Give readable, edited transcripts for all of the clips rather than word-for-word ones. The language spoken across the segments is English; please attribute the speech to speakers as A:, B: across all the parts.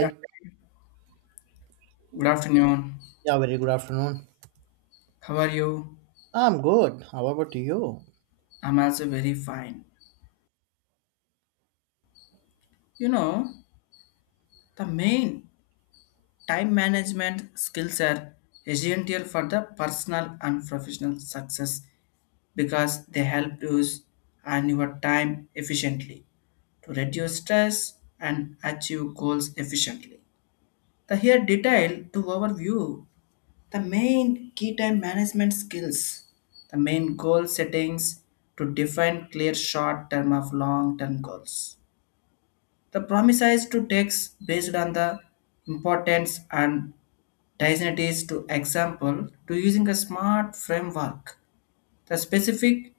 A: Yeah. Good afternoon.
B: Yeah, very good afternoon.
A: How are you?
B: I'm good. How about you?
A: I'm also very fine. You know, the main time management skills are essential for the personal and professional success because they help use and your time efficiently to reduce stress and achieve goals efficiently. The here detail to overview. The main key time management skills, the main goal settings to define clear short term of long term goals. The promise is to text based on the importance and designates to example to using a smart framework. The specific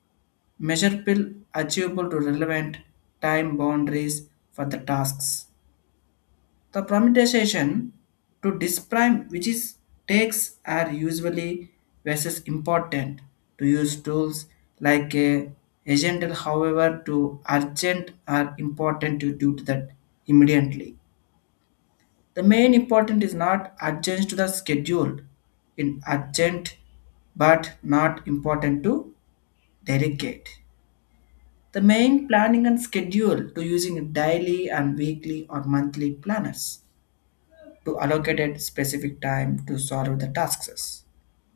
A: measurable achievable to relevant time boundaries for the tasks, the permutation to disprime which is takes are usually versus important to use tools like a agent, however to urgent are important to do to that immediately. The main important is not urgent to the schedule, in urgent but not important to delegate. The main planning and schedule to using daily and weekly or monthly planners, to allocated specific time to solve the tasks,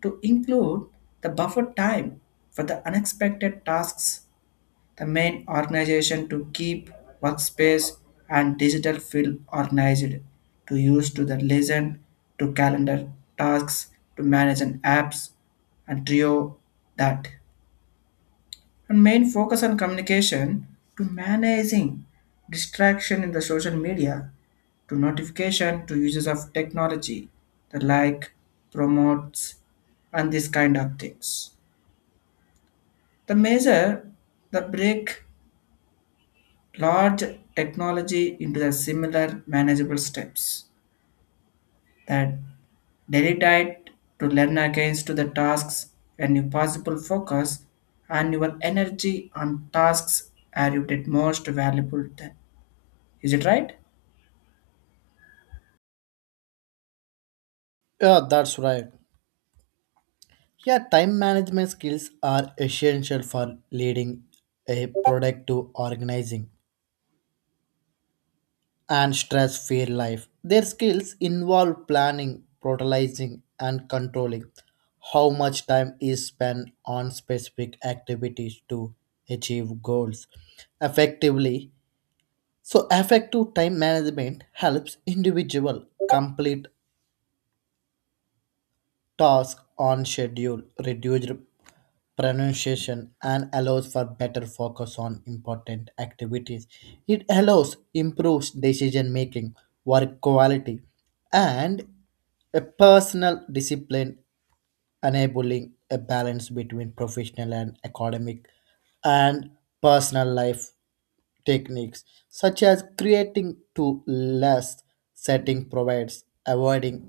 A: to include the buffer time for the unexpected tasks, the main organization to keep workspace and digital field organized, to use to the lesson, to calendar tasks, to manage an apps, and trio that, and main focus on communication to managing distraction in the social media, to notification to uses of technology, the like promotes and this kind of things, the measure, the break large technology into the similar manageable steps, that dedicate to learn against to the tasks and your possible focus and your energy on tasks are you did most valuable then. Is it right?
B: Yeah, that's right. Yeah, time management skills are essential for leading a productive, organizing, and stress free life. Their skills involve planning, prioritizing, and controlling how much time is spent on specific activities to achieve goals effectively. So, effective time management helps individual complete task on schedule, reduced pronunciation, and allows for better focus on important activities. It allows improves decision making, work quality, and a personal discipline, enabling a balance between professional and academic and personal life techniques such as creating to less setting provides avoiding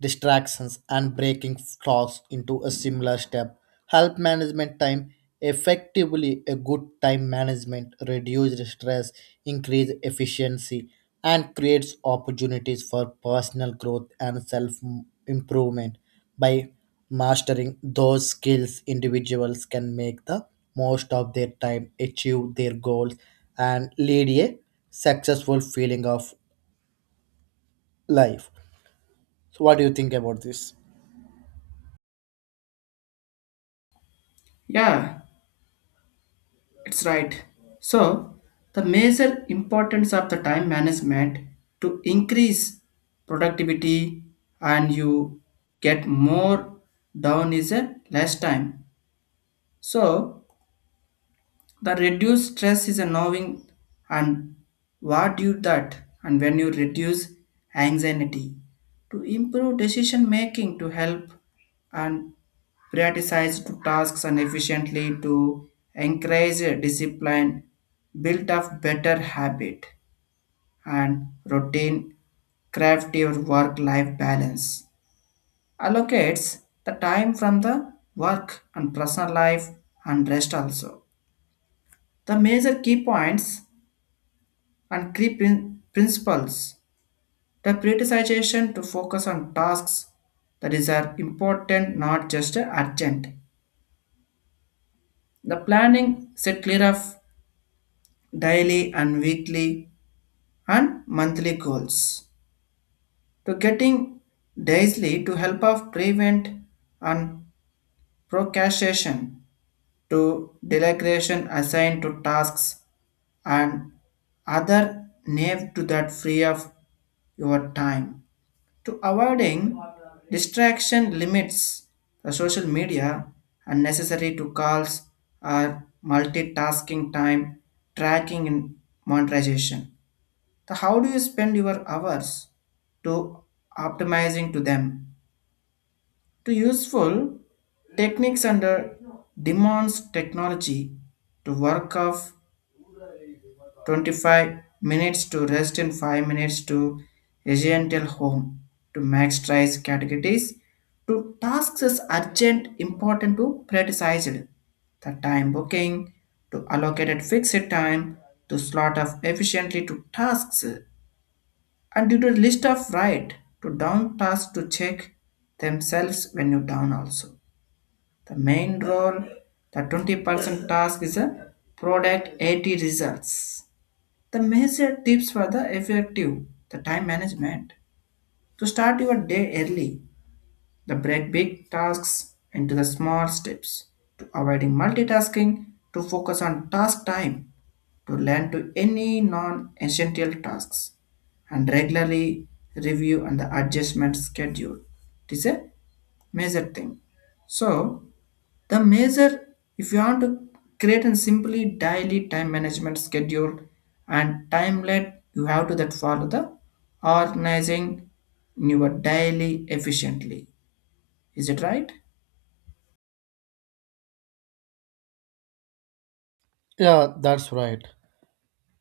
B: distractions and breaking tasks into a similar step help management time effectively. A good time management reduces stress, increase efficiency, and creates opportunities for personal growth and self improvement by mastering those skills. Individuals can make the most of their time, achieve their goals, and lead a successful feeling of life. So what do you think about this?
A: Yeah, it's right. So, the major importance of the time management to increase productivity and you get more down is a less time. So, the reduced stress is a knowing and what you that, and when you reduce anxiety to improve decision making to help, and prioritize to tasks and efficiently to encourage discipline, build up better habit and routine, craft your work-life balance. Allocates the time from the work and personal life and rest also. The major key points and key principles. The prioritization to focus on tasks that is are important, not just urgent. The planning set clear of daily and weekly and monthly goals to getting daily to help of prevent and procrastination, to delegation assigned to tasks and other name to that free of your time, to avoiding distraction limits the social media, unnecessary to calls or multitasking, time tracking and monetization. The how do you spend your hours to optimizing to them? To useful techniques under demands technology to work of 25 minutes to rest in 5 minutes to residential home, to maximize categories to tasks as urgent important to prioritized, the time booking to allocated fixed time to slot of efficiently to tasks, and due to list of right to down task to check themselves when you down also. The main role, the 20% task is a product 80 results. The major tips for the effective, the time management, to start your day early, the break big tasks into the small steps, to avoiding multitasking, to focus on task time, to learn to any non-essential tasks, and regularly review and the adjustment schedule. It is a major thing. So the major, if you want to create a simply daily time management schedule and timelet, you have to that follow the organizing your daily efficiently. Is it right?
B: Yeah, that's right.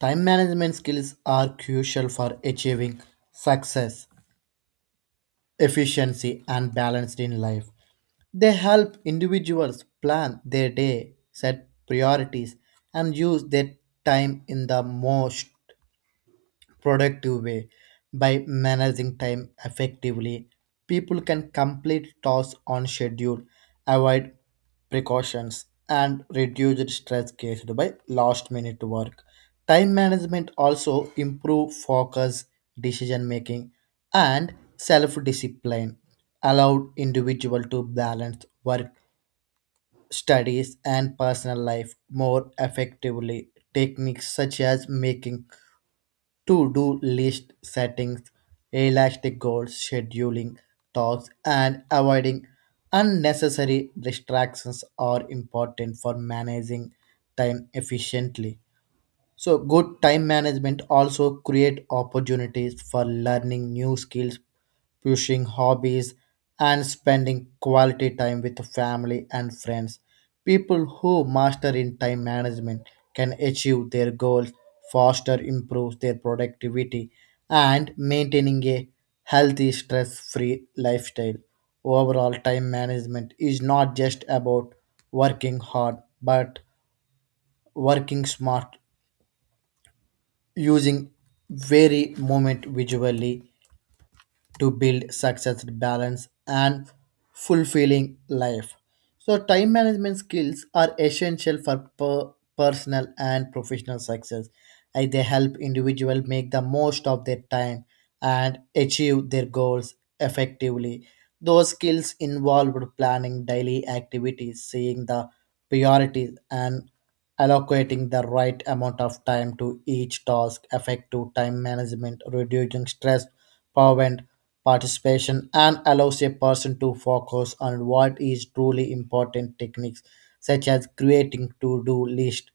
B: Time management skills are crucial for achieving success, efficiency, and balance in life. They help individuals plan their day, set priorities, and use their time in the most productive way. By managing time effectively, people can complete tasks on schedule, avoid precautions, and reduce stress caused by last minute work. Time management also improve focus, decision making, and self discipline, allow individual to balance work, studies, and personal life more effectively. Techniques such as making to-do list settings, elastic goals, scheduling tasks, and avoiding unnecessary distractions are important for managing time efficiently. So good time management also create opportunities for learning new skills, pushing hobbies, and spending quality time with family and friends. People who master in time management can achieve their goals faster, improve their productivity, and maintaining a healthy stress-free lifestyle. Overall, time management is not just about working hard but working smart, using very moment visually to build success, balance, and fulfilling life. So, time management skills are essential for personal and professional success, as they help individuals make the most of their time and achieve their goals effectively. Those skills involved planning daily activities, seeing the priorities, and allocating the right amount of time to each task. Effective time management, reducing stress, power participation, and allows a person to focus on what is truly important. Techniques such as creating to-do list,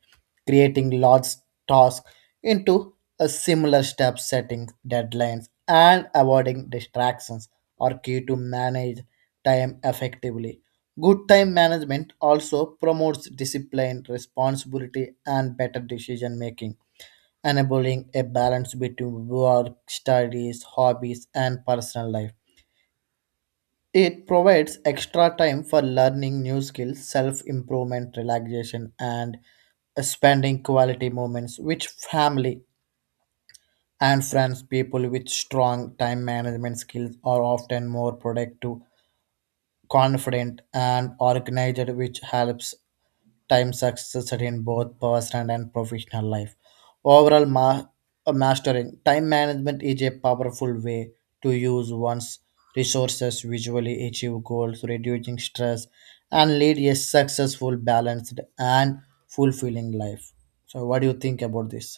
B: creating large tasks into a similar step, setting deadlines, and avoiding distractions are key to manage time effectively. Good time management also promotes discipline, responsibility, and better decision making, enabling a balance between work, studies, hobbies, and personal life. It provides extra time for learning new skills, self improvement, relaxation, and spending quality moments which family and friends. People with strong time management skills are often more productive, confident, and organized, which helps time success in both personal and professional life. Overall, mastering time management is a powerful way to use one's resources, visually achieve goals, reducing stress, and lead a successful, balanced, and fulfilling life. So, what do you think about this?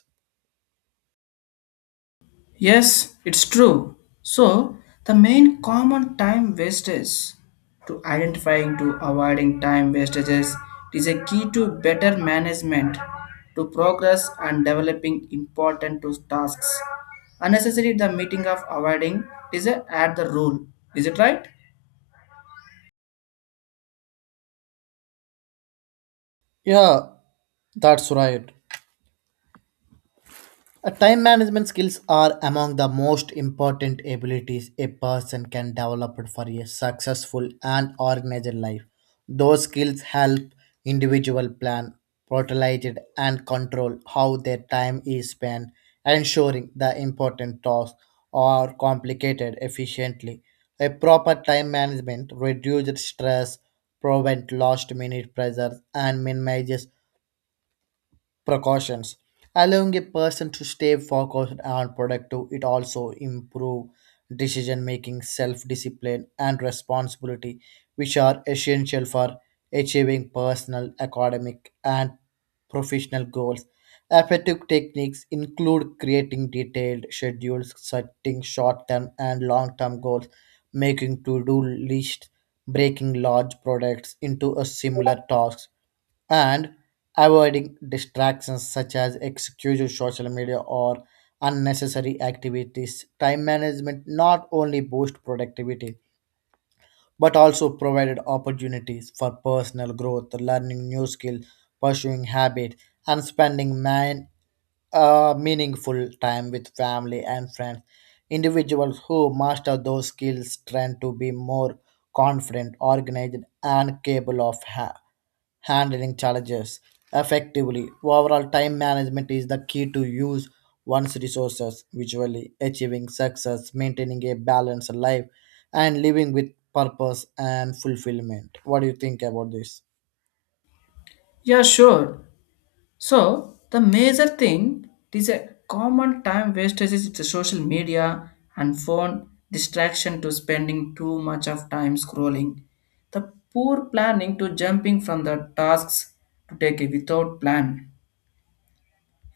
A: Yes, it's true. So, the main common time wastage to identifying to avoiding time wastages is a key to better management to progress and developing important to tasks. Unnecessary the meeting of avoiding is a add the rule. Is it right?
B: Yeah, that's right. Time management skills are among the most important abilities a person can develop for a successful and organized life. Those skills help individual plan, prioritize, and control how their time is spent, ensuring the important tasks are completed efficiently. A proper time management reduces stress, prevents last-minute pressures, and minimizes precautions, allowing a person to stay focused and productive. It also improve decision making, self discipline, and responsibility, which are essential for achieving personal, academic, and professional goals. Effective techniques include creating detailed schedules, setting short term and long term goals, making to do lists, breaking large products into a similar tasks, and avoiding distractions such as excessive social media or unnecessary activities. Time management not only boosts productivity but also provided opportunities for personal growth, learning new skills, pursuing habit, and spending man a meaningful time with family and friends. Individuals who master those skills tend to be more confident, organized, and capable of handling challenges effectively. Overall, time management is the key to use one's resources visually, achieving success, maintaining a balanced life, and living with purpose and fulfillment. What do you think about this?
A: Yeah, sure. So the major thing, it is a common time wastage is the social media and phone distraction to spending too much of time scrolling. The poor planning to jumping from the tasks to take a without plan.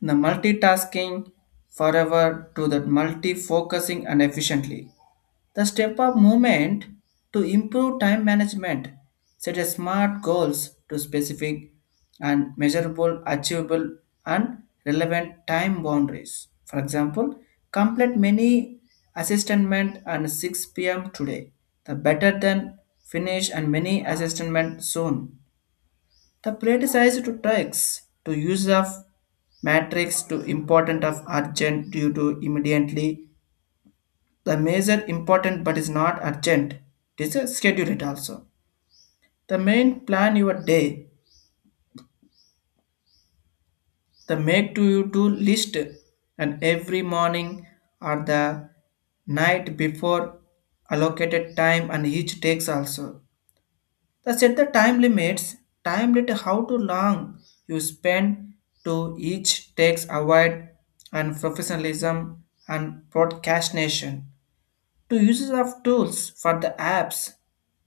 A: The multitasking forever to the multi-focusing and efficiently. The step up movement to improve time management set a smart goals to specific and measurable, achievable, and relevant time boundaries. For example, complete many assessment and 6 p.m. today. The better than finish and many assessment soon. The prioritize to tasks to use of matrix to important of urgent due to immediately, the major important but is not urgent. It is a schedule it also. The main plan your day, the make to you to list and every morning or the night before allocated time and each takes also. The set the time limits, time limit how to long you spend to each takes avoid and professionalism and procrastination. To uses of tools for the apps,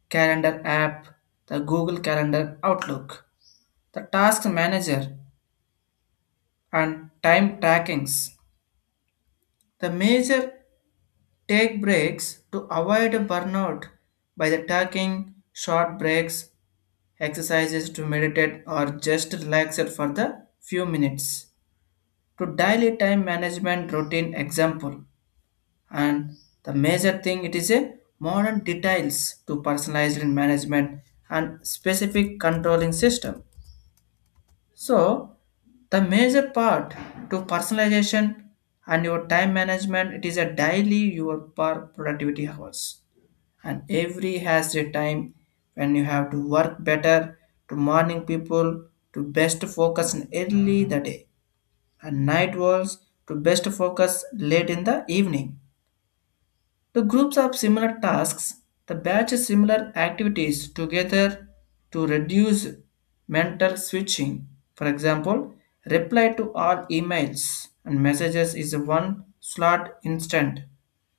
A: calendar app, the Google Calendar Outlook, the task manager, and time trackings. The major take breaks to avoid burnout by the taking short breaks, exercises to meditate or just relax it for the few minutes. To daily time management routine example, and the major thing, it is a modern details to personalized in management and specific controlling system. So the major part to personalization and your time management, it is a daily your per productivity hours, and every has a time when you have to work better, to morning people to best focus in early the day, and night works to best focus late in the evening, the groups of similar tasks, the batch similar activities together to reduce mental switching. For example, reply to all emails and messages is one slot instant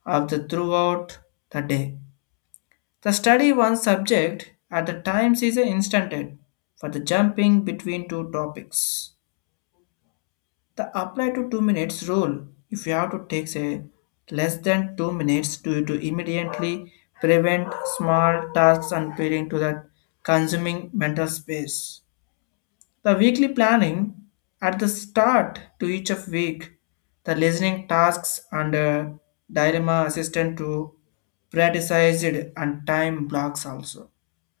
A: of the throughout the day. The study one subject at the times is instanted for the jumping between two topics. The apply to 2 minutes rule, if you have to take a less than 2 minutes to immediately prevent small tasks and appealing to that consuming mental space. The weekly planning at the start to each of week, the listening tasks and dilemma assistant to prioritized and time blocks also.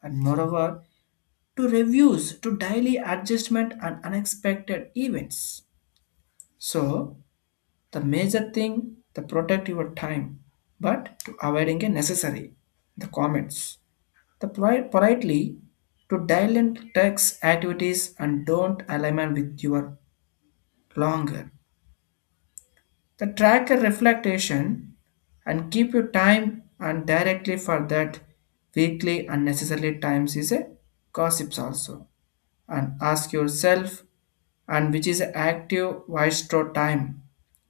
A: And moreover, to reviews to daily adjustment and unexpected events. So the major thing to protect your time, but to avoiding a necessary. The comments. The politely to dilate tax activities and don't align with your longer. The tracker reflectation and keep your time and directly for that weekly unnecessary times is a gossips also, and ask yourself and which is active waistro time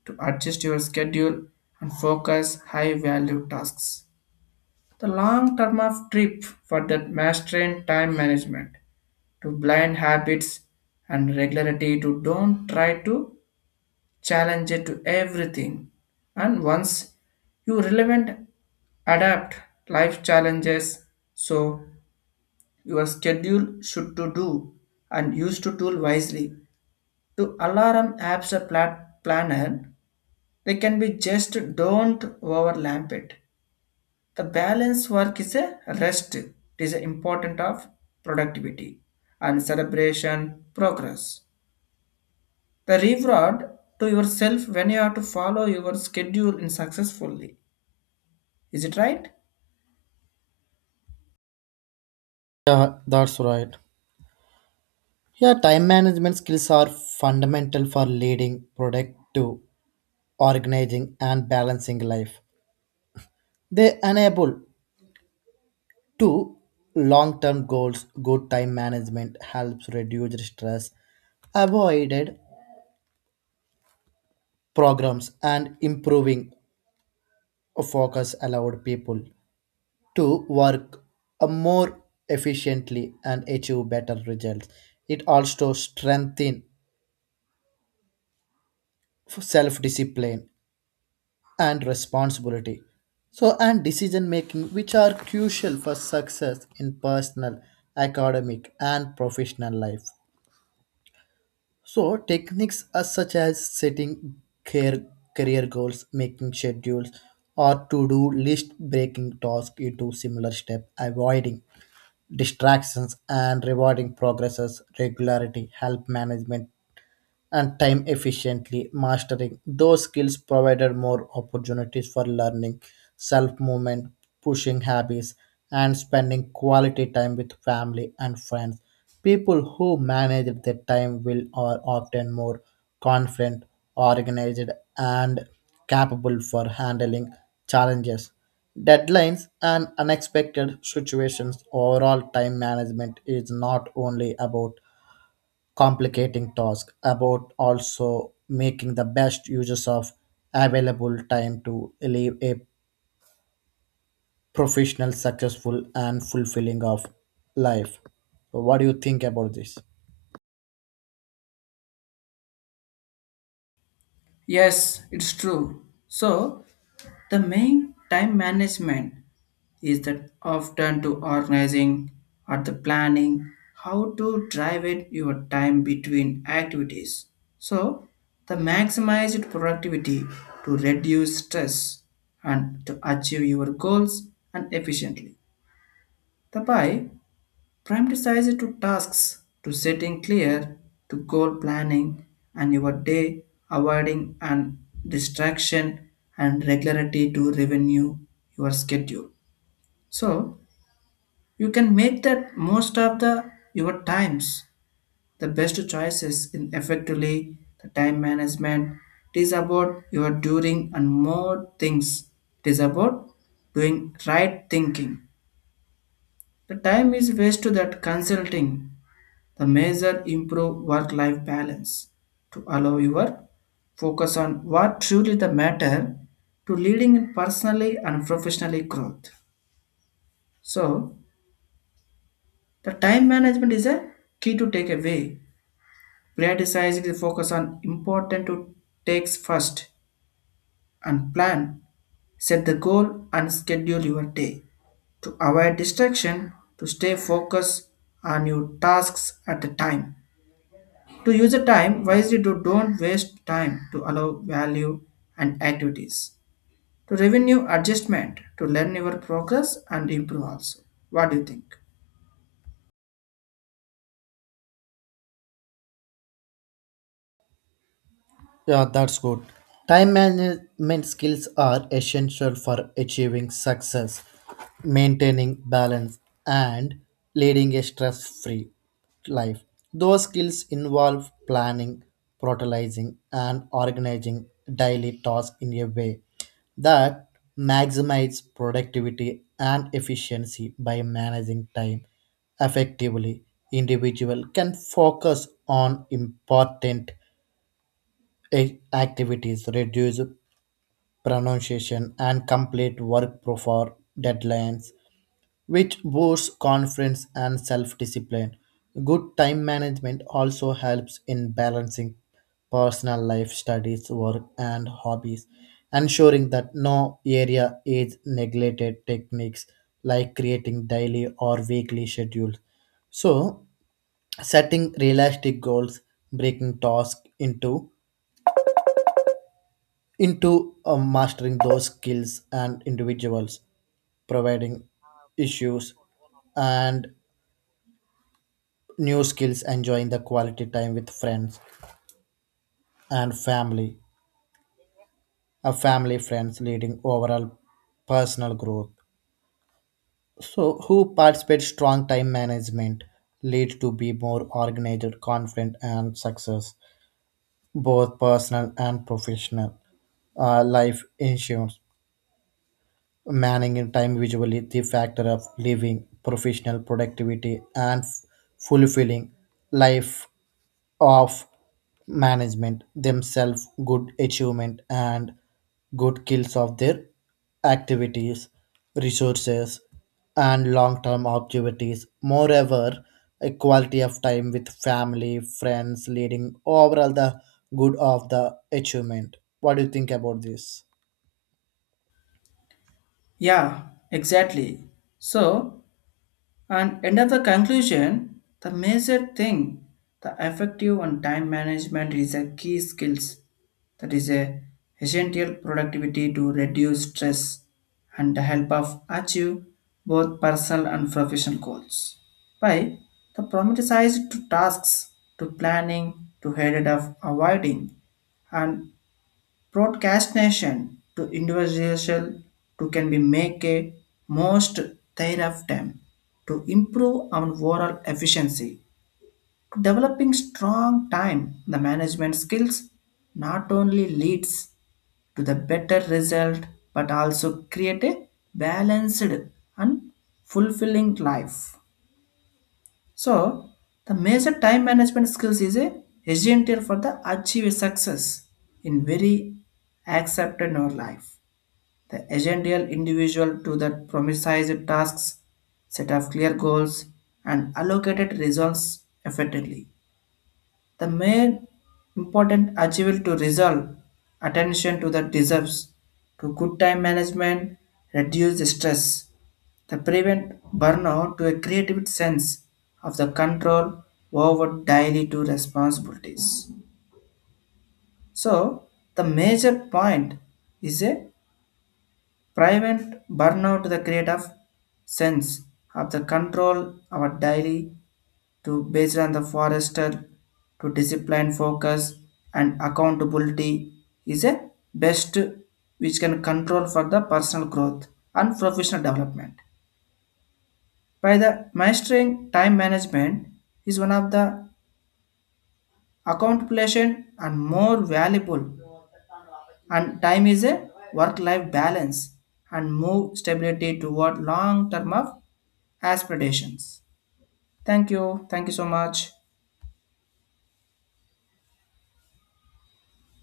A: to adjust your schedule and focus high value tasks. The long term of trip for that mastering time management to blind habits and regularity to don't try to challenge it to everything. And once you relevant adapt life challenges, so your schedule should to do and use to tool wisely to alarm apps or planner, they can be just don't overlap it. The balance work is a rest. It is important of productivity and celebration progress. The reward to yourself when you have to follow your schedule in successfully. Is it right?
B: Yeah, that's right. Yeah, time management skills are fundamental for leading, productive, organizing, and balancing life. They enable two long term goals. Good time management helps reduce stress, avoided programs, and improving focus, allowed people to work more efficiently and achieve better results. It also strengthens self discipline and responsibility, so and decision making, which are crucial for success in personal, academic, and professional life. So techniques are such as setting care, career goals, making schedules or to-do list, breaking tasks into similar steps, avoiding distractions, and rewarding progresses regularity help management and time efficiently. Mastering those skills provided more opportunities for learning, self movement, pushing habits, and spending quality time with family and friends. People who manage their time will are often more confident, organized, and capable for handling challenges, deadlines, and unexpected situations. Overall, time management is not only about complicating task about also making the best uses of available time to live a professional successful and fulfilling of life. So what do you think about this?
A: Yes, it's true. So the main time management is that often to organizing or the planning how to drive in your time between activities. So the maximized productivity to reduce stress and to achieve your goals and efficiently. The by prioritizing to tasks to setting clear to goal planning and your day, avoiding and distraction and regularity to revenue your schedule. So you can make that most of the your times, the best choices in effectively the time management. It is about your doing and more things. It is about doing right thinking. The time is waste to that consulting. The measure improve work life balance to allow your focus on what truly the matter to leading in personally and professionally growth. So the time management is a key to take away. Prioritizing the focus on important to takes first and plan, set the goal and schedule your day. To avoid distraction, to stay focused on your tasks at the time. To use the time wisely to don't waste time to allow value and activities. To revenue adjustment, to learn your progress and improve also. What do you think?
B: Yeah, that's good. Time management skills are essential for achieving success, maintaining balance, and leading a stress free life. Those skills involve planning, prioritizing, and organizing daily tasks in a way that maximizes productivity and efficiency. By managing time effectively, individual can focus on important activities, reduce pronunciation, and complete work before deadlines, which boosts confidence and self discipline. Good time management also helps in balancing personal life, studies, work, and hobbies, ensuring that no area is neglected. Techniques like creating daily or weekly schedules. So, setting realistic goals, breaking tasks into mastering those skills and individuals, providing issues and new skills, enjoying the quality time with friends and family, a family friends leading overall personal growth. So who participate strong time management lead to be more organized, confident, and success, both personal and professional life insurance. Managing time visually, the factor of living, professional productivity, and fulfilling life of management themselves, good achievement, and good kills of their activities, resources, and long term activities. Moreover, a quality of time with family, friends, leading overall the good of the achievement. What do you think about this?
A: Yeah, exactly. So, and end of the conclusion, the major thing, the effective and time management is a key skills that is a essential productivity to reduce stress and the help of achieve both personal and professional goals. By the prioritized to tasks to planning to headed of avoiding and broadcastation to individual to can be make a most thereafter to improve our overall efficiency. Developing strong time the management skills not only leads to the better result but also create a balanced and fulfilling life. So the major time management skills is a essential for the achieve success in very accepted in our life. The essential individual to that promised tasks, set of clear goals, and allocated results effectively. The main important achievable to resolve attention to the deserves to good time management, reduce the stress, the prevent burnout to a creative sense of the control over daily to responsibilities. So the major point is a prevent burnout, the create of sense of the control our daily to based on the forester to discipline focus and accountability is a best which can control for the personal growth and professional development. By the mastering time management is one of the accomplishment and more valuable and time is a work-life balance and move stability toward long term of aspirations. Thank you. Thank you so much.